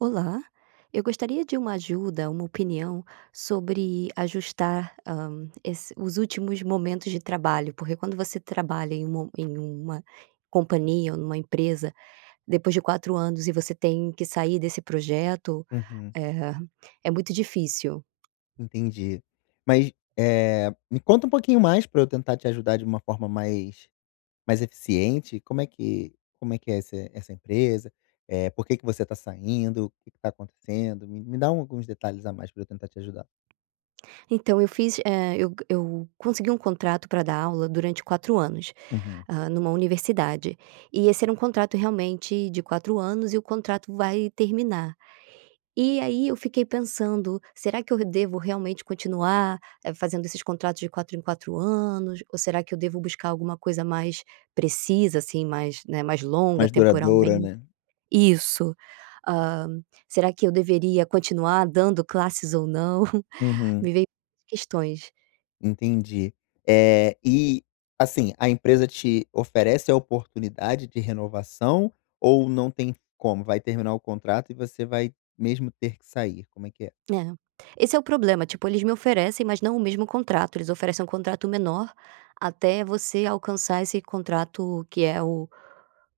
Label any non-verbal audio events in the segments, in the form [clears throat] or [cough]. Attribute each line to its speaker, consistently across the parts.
Speaker 1: Olá, eu gostaria de uma ajuda, uma opinião sobre ajustar, hã, es os últimos momentos de trabalho, porque quando você trabalha em um em uma companhia ou numa empresa, depois de 4 anos e você tem que sair desse projeto,
Speaker 2: Uhum.
Speaker 1: eh, é muito difícil.
Speaker 2: Entendi, mas, eh, me conta um pouquinho mais pra eu tentar te ajudar de uma forma mais mais eficiente, como é que como é que é essa essa empresa, por que que você tá saindo, o que que tá acontecendo, me me dá alguns detalhes a mais pra eu tentar te ajudar.
Speaker 1: Então eu fiz, eh, eu eu consegui um contrato pra dar aula durante 4 anos,
Speaker 2: Uhum.
Speaker 1: hã, numa universidade. E esse era um contrato realmente de 4 anos e o contrato vai terminar. E aí eu fiquei pensando: "Será que eu d devo realmente continuar fazendo esses contratos de 4 em 4 anos? Ou será que eu devo buscar alguma coisa mais precisa, assim, mais, né, mais longa
Speaker 2: Mais duradoura,
Speaker 1: temporalmente?"
Speaker 2: né?
Speaker 1: Isso, hã. "Será que eu deveria continuar dando classes ou não?"
Speaker 2: Uhum.
Speaker 1: Me vem muitas questões.
Speaker 2: Entendi. Eh, e, assim, a empresa te oferece a oportunidade de renovação, ou não tem como, vai terminar o contrato e você vai mesmo ter que sair, como é que é?
Speaker 1: É, esse é o problema, tipo, eles me oferecem mas não o mesmo contrato, eles oferecem um contrato menor até você alcançar esse contrato que é o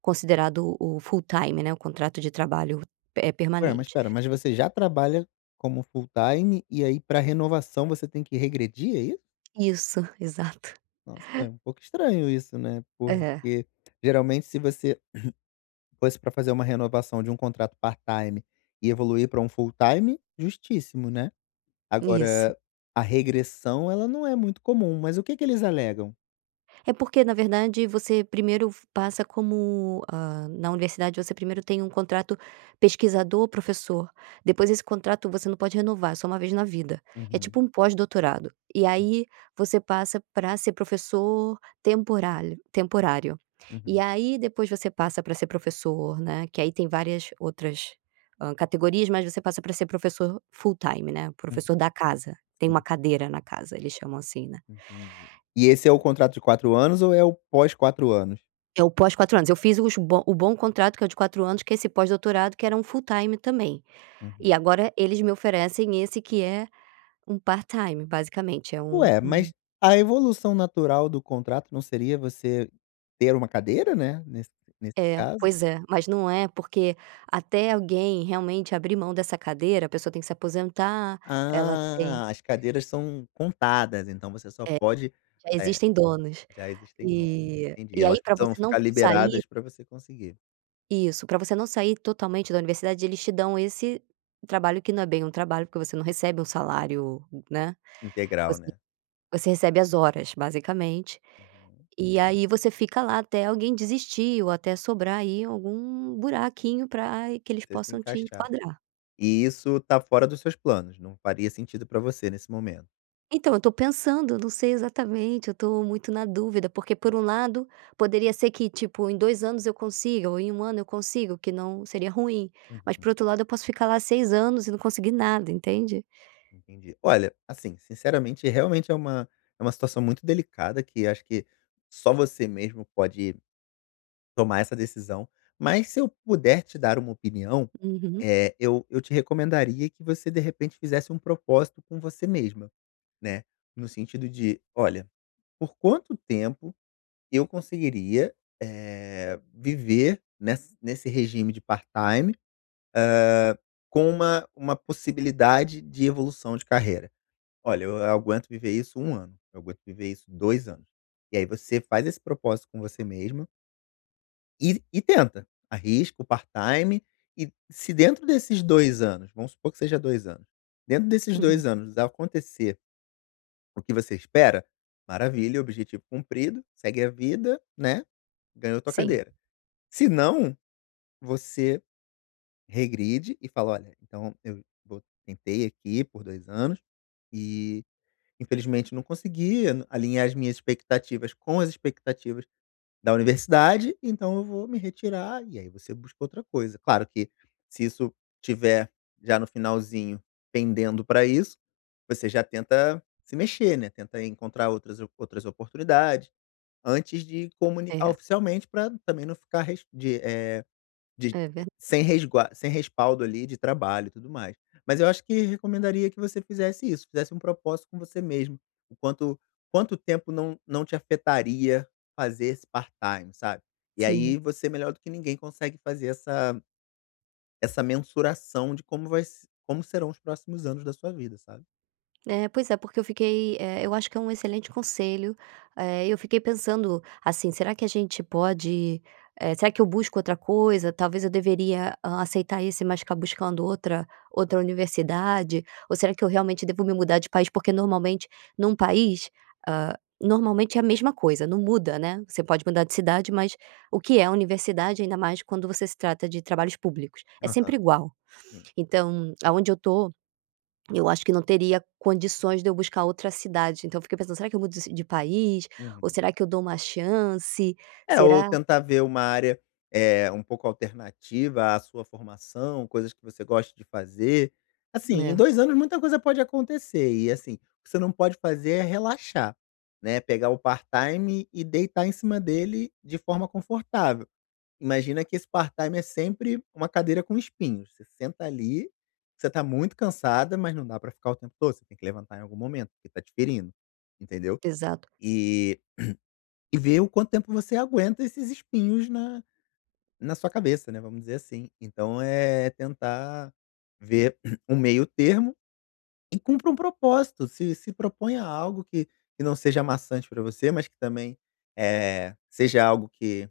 Speaker 1: considerado o full time, né, o contrato de trabalho, eh,
Speaker 2: Ué, mas
Speaker 1: permanente.
Speaker 2: espera, mas você já trabalha como full time e aí para renovação você tem que regredir, é isso?
Speaker 1: Isso. Exato.
Speaker 2: Nossa é um pouco estranho isso, né,
Speaker 1: É.
Speaker 2: porque geralmente se você [clears throat] fosse para fazer uma renovação de contrato part time e evoluir para full time, justíssimo, né.
Speaker 1: Isso.
Speaker 2: Agora a regressão ela não é muito comum, mas o que que eles alegam?
Speaker 1: É porque, na verdade você f primeiro passa como, hã, na universidade você primeiro tem um contrato pesquisador professor, depois desse contrato você não pode renovar, é só uma vez na vida. É
Speaker 2: Uhum.
Speaker 1: tipo um pós-doutorado. E aí você passa pra ser professor temporálio temporário. E
Speaker 2: Uhum.
Speaker 1: aí depois você passa pra ser professor, né, que aí tem várias outras, hã, categorias mas você passa pra ser professor full time, né,
Speaker 2: Uhum.
Speaker 1: professor da casa, tem uma
Speaker 2: sim.
Speaker 1: cadeira na casa, eles chamam assim, né.
Speaker 2: Entendi. E esse é o
Speaker 1: E
Speaker 2: contrato de 4 anos ou é o pós 4 anos?
Speaker 1: É o pós 4 anos, eu fiz os bo o bom contrato que é o de 4 anos que é esse pós-doutorado que era um full time também. E
Speaker 2: Uhum.
Speaker 1: agora eles me oferecem esse que é um part-time basicamente, é um
Speaker 2: Ué,
Speaker 1: um
Speaker 2: mas a evolução natural do contrato não seria você ter uma cadeira, né? Nesse nesse
Speaker 1: É,
Speaker 2: caso.
Speaker 1: pois é, mas não é, porque até alguém realmente abrir mão dessa cadeira, a pessoa tem que se aposentar, ela tem
Speaker 2: Ah, as cadeiras são contadas, então você só
Speaker 1: É,
Speaker 2: pode
Speaker 1: já
Speaker 2: eh,
Speaker 1: existem donos.
Speaker 2: já existem nomes,
Speaker 1: E
Speaker 2: entendi,
Speaker 1: e
Speaker 2: elas
Speaker 1: aí pra
Speaker 2: precisam
Speaker 1: você não
Speaker 2: ficar
Speaker 1: sair
Speaker 2: liberadas pra você conseguir.
Speaker 1: Isso, pra você não sair totalmente da universidade eles te dão esse trabalho, que não é bem um trabalho, porque você não recebe um salário, né.
Speaker 2: Integral né?
Speaker 1: Você recebe as horas basicamente,
Speaker 2: Uhum.
Speaker 1: e aí você fica lá até alguém desistir, ou até sobrar aí algum "buraquinho" pra que eles
Speaker 2: Você se
Speaker 1: possam te
Speaker 2: encaixar.
Speaker 1: enquadrar.
Speaker 2: E isso tá fora dos seus planos? Não faria sentido pra você nesse momento?
Speaker 1: Então, eu tô pensando, eu não sei exatamente, eu tô muito na dúvida. Porque por um lado, poderia ser que tipo em 2 anos eu consiga, ou em 1 ano eu consigo, que não seria ruim, mas
Speaker 2: Uhum.
Speaker 1: por outro lado eu posso ficar lá 6 anos e não consegui nada, entende?
Speaker 2: Entendi. Olha, assim, sinceramente, realmente é uma é uma situação muito delicada que acho que só você mesmo pode tomar essa decisão, mas se eu puder te dar uma opinião,
Speaker 1: Uhum.
Speaker 2: eh, eu eu te recomendaria que você de repente fizesse propósito com você mesma, né. No sentido de: "Olha, por quanto tempo eu conseguiria, eh, viver nessa nesse regime de part-time, hã, com uma uma possibilidade de evolução de carreira?" "Olha eu aguento viver isso 1 ano, eu aguento viver isso 2 anos." E aí você faz esse propósito com você mesma, e e tenta, arrisca o part-time, e se dentro desses 2 anos, vamos supor que seja 2 anos, dentro desses
Speaker 1: Uhum.
Speaker 2: 2 anos acontecer o que você espera, maravilha, objetivo cumprido, segue a vida, né. Ganhou tua
Speaker 1: Sim.
Speaker 2: cadeira. Senão, você regride e fala: "Olha, então eu vo tentei aqui por 2 anos, e infelizmente não consegui alinhar as minhas expectativas com as expectativas da universidade, então eu vou me retirar." E aí você busca outra coisa, claro que, se isso tiver já no finalzinho pendendo pra isso, você já tenta se mexer, né, tentar encontrar outras op outras oportunidades, antes de comunicar
Speaker 1: É.
Speaker 2: oficialmente pra também não ficar res de eh, de,
Speaker 1: É verda
Speaker 2: sem resgua sem respaldo ali de trabalho, e tudo mais. Mas eu acho que recomendaria que você fizesse isso, fizesse propósito com você mesma, em quanto quanto tempo não não te afetaria fazer esse part-time, sabe. E aí
Speaker 1: Sim.
Speaker 2: você, melhor do que ninguém consegue fazer essa essa mensuração de como vai se como serão os próximos anos da sua vida, sabe.
Speaker 1: É, pois é, porque eu fiquei eh, eu acho que é excelente conselho. Eh, eu fiquei pensando, assim, será que a gente pode, eh será que eu busco outra coisa? Talvez eu deveria aceitar esse mas ficar buscando outra outra universidade? Ou será que eu realmente devo me mudar de país? Porque normalmente num país, ah, normalmente é a mesma coisa, não muda, né. Você pode mudar de cidade mas, o que é a universidade ainda mais quando você se trata de trabalhos públicos? É
Speaker 2: Aham.
Speaker 1: sempre igual.
Speaker 2: Sim.
Speaker 1: Então, aonde eu tô, [swallows] eu acho que não teria condições de eu buscar outra cidade. Então eu fiquei pensando, será que eu mudo de de país?
Speaker 2: Uhum.
Speaker 1: Ou será que eu dou uma chance?
Speaker 2: É, ou
Speaker 1: Será
Speaker 2: tentar ver uma área, eh, um pouco alternativa à sua formação, coisas que você goste de fazer. Assim, em
Speaker 1: Não.
Speaker 2: 2 anos muita coisa pode acontecer, e assim, o que você não pode fazer é relaxar, né. Pegar o part-time e deitar em cima dele de forma confortável. Imagina que esse part-time é sempre uma cadeira com espinhos, você senta ali, você tá muito cansada, mas não dá pra ficar o tempo todo, você tem que levantar em algum momento, porque tá te ferindo, entendeu.
Speaker 1: Exato.
Speaker 2: E [clears throat] e ver o quanto tempo você aguenta esses espinhos na na sua cabeça, né, vamos dizer assim. Então, é tentar ver [clears throat] um meio termo, e cumpre um propósito, se se proponha algo que que não seja maçante pra você, mas que também, eh, seja algo que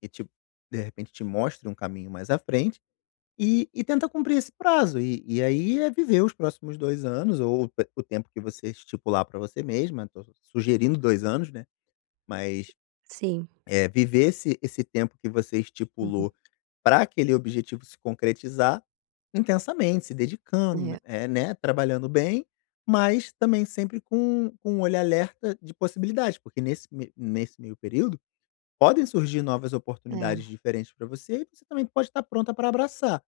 Speaker 2: que te de repente te mostre um caminho mais à frente, e e tenta cumprir esse prazo. E e aí é viver os próximos 2 anos, ou o tempo que você estipular pra você mesma, tô sugerindo 2 anos, né, mas,
Speaker 1: Sim.
Speaker 2: eh, viver esse esse tempo que você
Speaker 1: Uhum.
Speaker 2: estipulou pra aquele objetivo se concretizar, intensamente. Se dedicando,
Speaker 1: É.
Speaker 2: eh né, trabalhando bem, mas também sempre com com olhar alerta de possibilidade. Porque nesse ne nesse meio período, podem surgir novas oportunidades
Speaker 1: É.
Speaker 2: diferentes pra você e você também pode tá pronta pra abraçar.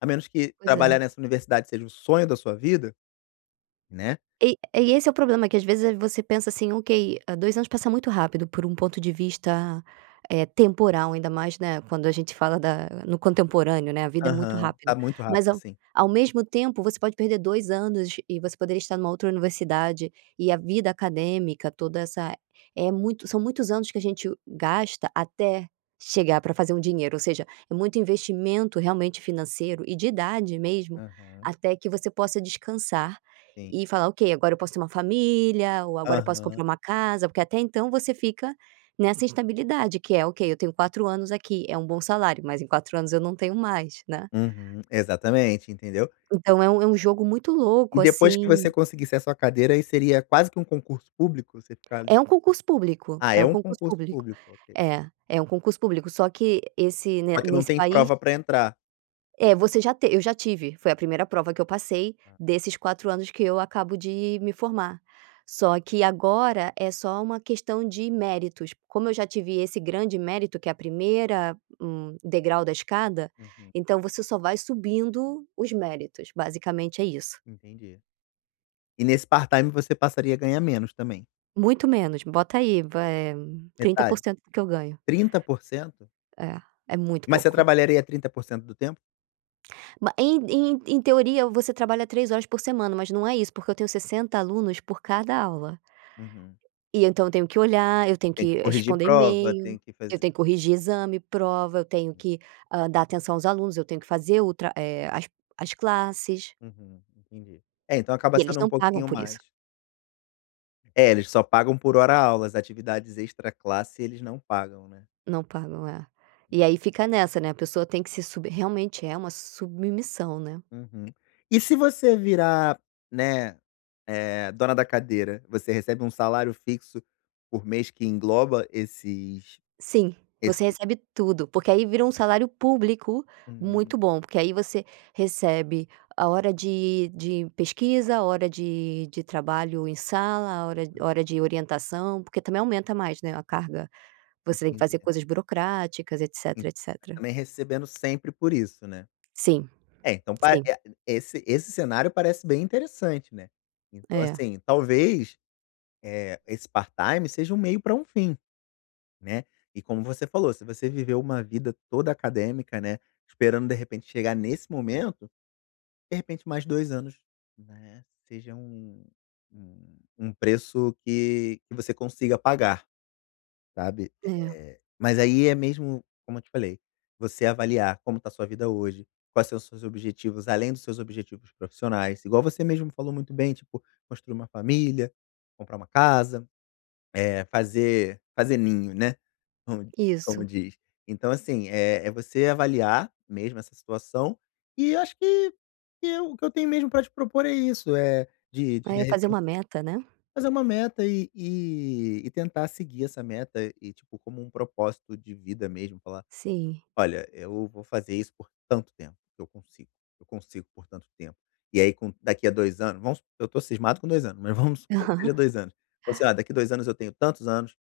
Speaker 2: A menos que
Speaker 1: Pois
Speaker 2: trabalhar
Speaker 1: é.
Speaker 2: nessa universidade seja o sonho da sua vida, né.
Speaker 1: E e esse é o problema. Que às vezes você pensa assim ok, 2 anos passa muito rápido por um ponto de vista, eh, temporal, ainda mais, né, quando a gente fala da no contemporâneo, né, a vida é muito
Speaker 2: Aham,
Speaker 1: rápida.
Speaker 2: tá muito
Speaker 1: Mas
Speaker 2: rápido,
Speaker 1: ao
Speaker 2: assim.
Speaker 1: ao mesmo tempo você pode perder 2 anos e você poderia estar numa outra universidade, e a vida acadêmica toda essa é muito são muitos anos que a gente gasta até chegar pra fazer um dinheiro, ou seja, é muito investimento realmente financeiro e de idade mesmo,
Speaker 2: Aham.
Speaker 1: até que você possa descansar
Speaker 2: Sim.
Speaker 1: e falar: "Ok agora eu posso ter uma família ou agora eu posso
Speaker 2: Aham.
Speaker 1: comprar uma casa", porque até então você fica nessa instabilidade que é: "Ok, eu tenho 4 anos aqui, é bom salário." Mas em 4 anos eu não tenho mais, né.
Speaker 2: Uhum. Exatamente, entendeu?
Speaker 1: Então é é um jogo muito
Speaker 2: E
Speaker 1: louco
Speaker 2: depois que
Speaker 1: assim
Speaker 2: você conseguisse a sua cadeira aí seria quase que um concurso público? Você ficar ali
Speaker 1: É um concurso público,
Speaker 2: Ah
Speaker 1: é
Speaker 2: é
Speaker 1: um
Speaker 2: um
Speaker 1: concurso
Speaker 2: concurso
Speaker 1: público.
Speaker 2: público, ok.
Speaker 1: É é um concurso público só que esse
Speaker 2: Só que não
Speaker 1: nesse
Speaker 2: tem
Speaker 1: país
Speaker 2: prova pra entrar. [unintelligible]
Speaker 1: É você já te eu já tive, foi a primeira prova que eu passei,
Speaker 2: Hã.
Speaker 1: desses 4 anos que eu acabo de me formar. Só que agora é só uma questão de méritos. Como eu já tive esse grande mérito, que é a primeira, hum, degrau da escada,
Speaker 2: Uhum.
Speaker 1: então você só vai subindo os méritos, basicamente é isso.
Speaker 2: Entendi. E nesse part-time você passaria a ganhar menos também?
Speaker 1: Muito menos, bota aí, eh, trinta por
Speaker 2: Metade?
Speaker 1: cento do que eu ganho.
Speaker 2: 30%?
Speaker 1: É é muito
Speaker 2: Mas você
Speaker 1: pouco.
Speaker 2: trabalharia 30% do tempo?
Speaker 1: Ba em em em teoria você trabalha 3 horas por semana, mas não é isso porque eu tenho 60 alunos por cada aula.
Speaker 2: Uhum.
Speaker 1: E então eu tenho que olhar, eu tenho
Speaker 2: Tem que
Speaker 1: que
Speaker 2: corrigir
Speaker 1: responder
Speaker 2: prova,
Speaker 1: email,
Speaker 2: tem que
Speaker 1: eu
Speaker 2: fazer
Speaker 1: tenho que corrigir exame, prova, eu tenho que, hã, dar atenção aos alunos, eu tenho que fazer outra, eh, as as classes.
Speaker 2: Uhum, entendi. É então acaba
Speaker 1: E eles
Speaker 2: sendo um
Speaker 1: não pagam
Speaker 2: pouquinho
Speaker 1: por
Speaker 2: mais.
Speaker 1: isso.
Speaker 2: É, eles só pagam por hora-aulas. Atividades extraclasse eles não pagam, né.
Speaker 1: Não pagam, é. E aí fica nessa, né, a pessoa tem que se sub realmente é uma submissão, né.
Speaker 2: Uhum. E se você virar, né, eh, dona da cadeira? Você recebe um salário fixo por mês que engloba esses
Speaker 1: Sim,
Speaker 2: esse
Speaker 1: você recebe tudo porque aí vira um salário público
Speaker 2: Hum.
Speaker 1: muito bom, porque aí você recebe a hora de de pesquisa, a hora de de trabalho em sala, a hora
Speaker 2: Hum.
Speaker 1: hora de orientação, porque também aumenta mais, né, a carga. Você tem que
Speaker 2: Entendi.
Speaker 1: fazer coisas burocráticas,
Speaker 2: En
Speaker 1: etc.
Speaker 2: e
Speaker 1: etc.
Speaker 2: também recebendo sempre por isso, né.
Speaker 1: Sim.
Speaker 2: É, então pa
Speaker 1: Sim.
Speaker 2: e a esse esse cenário parece bem interessante, né. Então
Speaker 1: É.
Speaker 2: assim, talvez, eh, esse part-time seja um meio pra um fim, né. E como você falou, se você viveu uma vida toda acadêmica, né, esperando de repente chegar nesse momento, de repente mais 2 anos, né, seja um um um preço que que você consiga pagar, sabe.
Speaker 1: É.
Speaker 2: Eh, mas aí é mesmo, como eu te falei, você avaliar como tá a sua vida hoje, quais são os seus objetivos, além dos seus objetivos profissionais, igual você mesmo me falou muito bem, tipo, construir uma família, comprar uma casa, eh, fazer fazer ninho, né, com como
Speaker 1: Isso.
Speaker 2: diz. Então assim, eh, é você avaliar mesmo essa situação, e acho que que eu o que eu tenho mesmo pra te propor é isso, eh, de de
Speaker 1: Aí
Speaker 2: de
Speaker 1: é fazer
Speaker 2: repen
Speaker 1: uma meta, né.
Speaker 2: fazer uma meta e e e tentar seguir essa meta, e tipo, como um propósito de vida mesmo falar:
Speaker 1: Sim.
Speaker 2: "Olha, eu vou fazer isso por tanto tempo que eu consigo eu consigo por tanto tempo". E aí com daqui à 2 anos. Vamos su eu tô cismado com 2 anos, mas vamos supor que seja
Speaker 1: [laughs]
Speaker 2: 2 anos, você: "Ah, daqui à 2 anos eu tenho tantos anos,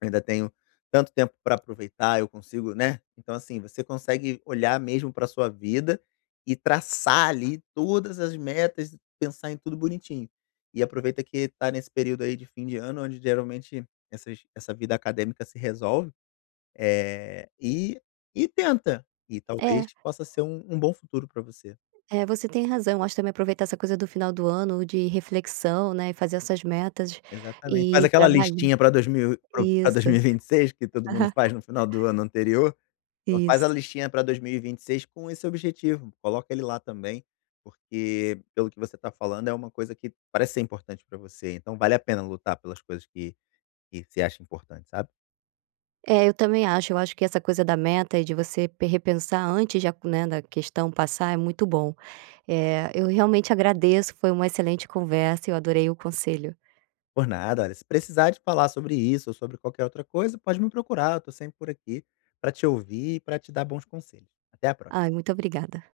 Speaker 2: ainda tenho tanto tempo pra aproveitar, eu consigo", né. Então assim, você consegue olhar mesmo pra sua vida e traçar ali todas as metas, pensar em tudo bonitinho. E aproveita que tá nesse período aí de fim de ano, onde geralmente essas essa vida acadêmica se resolve, eh, e e tenta, e talvez
Speaker 1: É.
Speaker 2: possa ser um um bom futuro pra você.
Speaker 1: É, você tem razão. Eu acho também aproveitar essa coisa do final do ano de reflexão, né, e fazer essas metas
Speaker 2: Exatamente. Faz
Speaker 1: e
Speaker 2: aquela
Speaker 1: trabalhar.
Speaker 2: listinha pra 2000 e pra pra dois
Speaker 1: Isso.
Speaker 2: mil e vinte e seis, que todo mundo
Speaker 1: Aham.
Speaker 2: faz no final do ano anterior. Então faz a
Speaker 1: Isso.
Speaker 2: listinha pra 2026 com esse objetivo, coloca ele lá também, porque pelo que você tá falando é uma coisa que parece ser importante pra você. Então vale a pena lutar pelas coisas que que você acha importante, sabe.
Speaker 1: É, eu também acho. Eu acho que essa coisa da meta e de você pe repensar antes de aco né, da questão passar é muito bom. Eh, eu realmente agradeço foi uma excelente conversa, eu adorei o conselho.
Speaker 2: Por nada. Olha, se precisar de falar sobre isso ou sobre qualquer outra coisa pode me procurar. Eu tô sempre por aqui pra te ouvir e pra te dar bons conselhos. Até a pró
Speaker 1: Ai muito obrigada.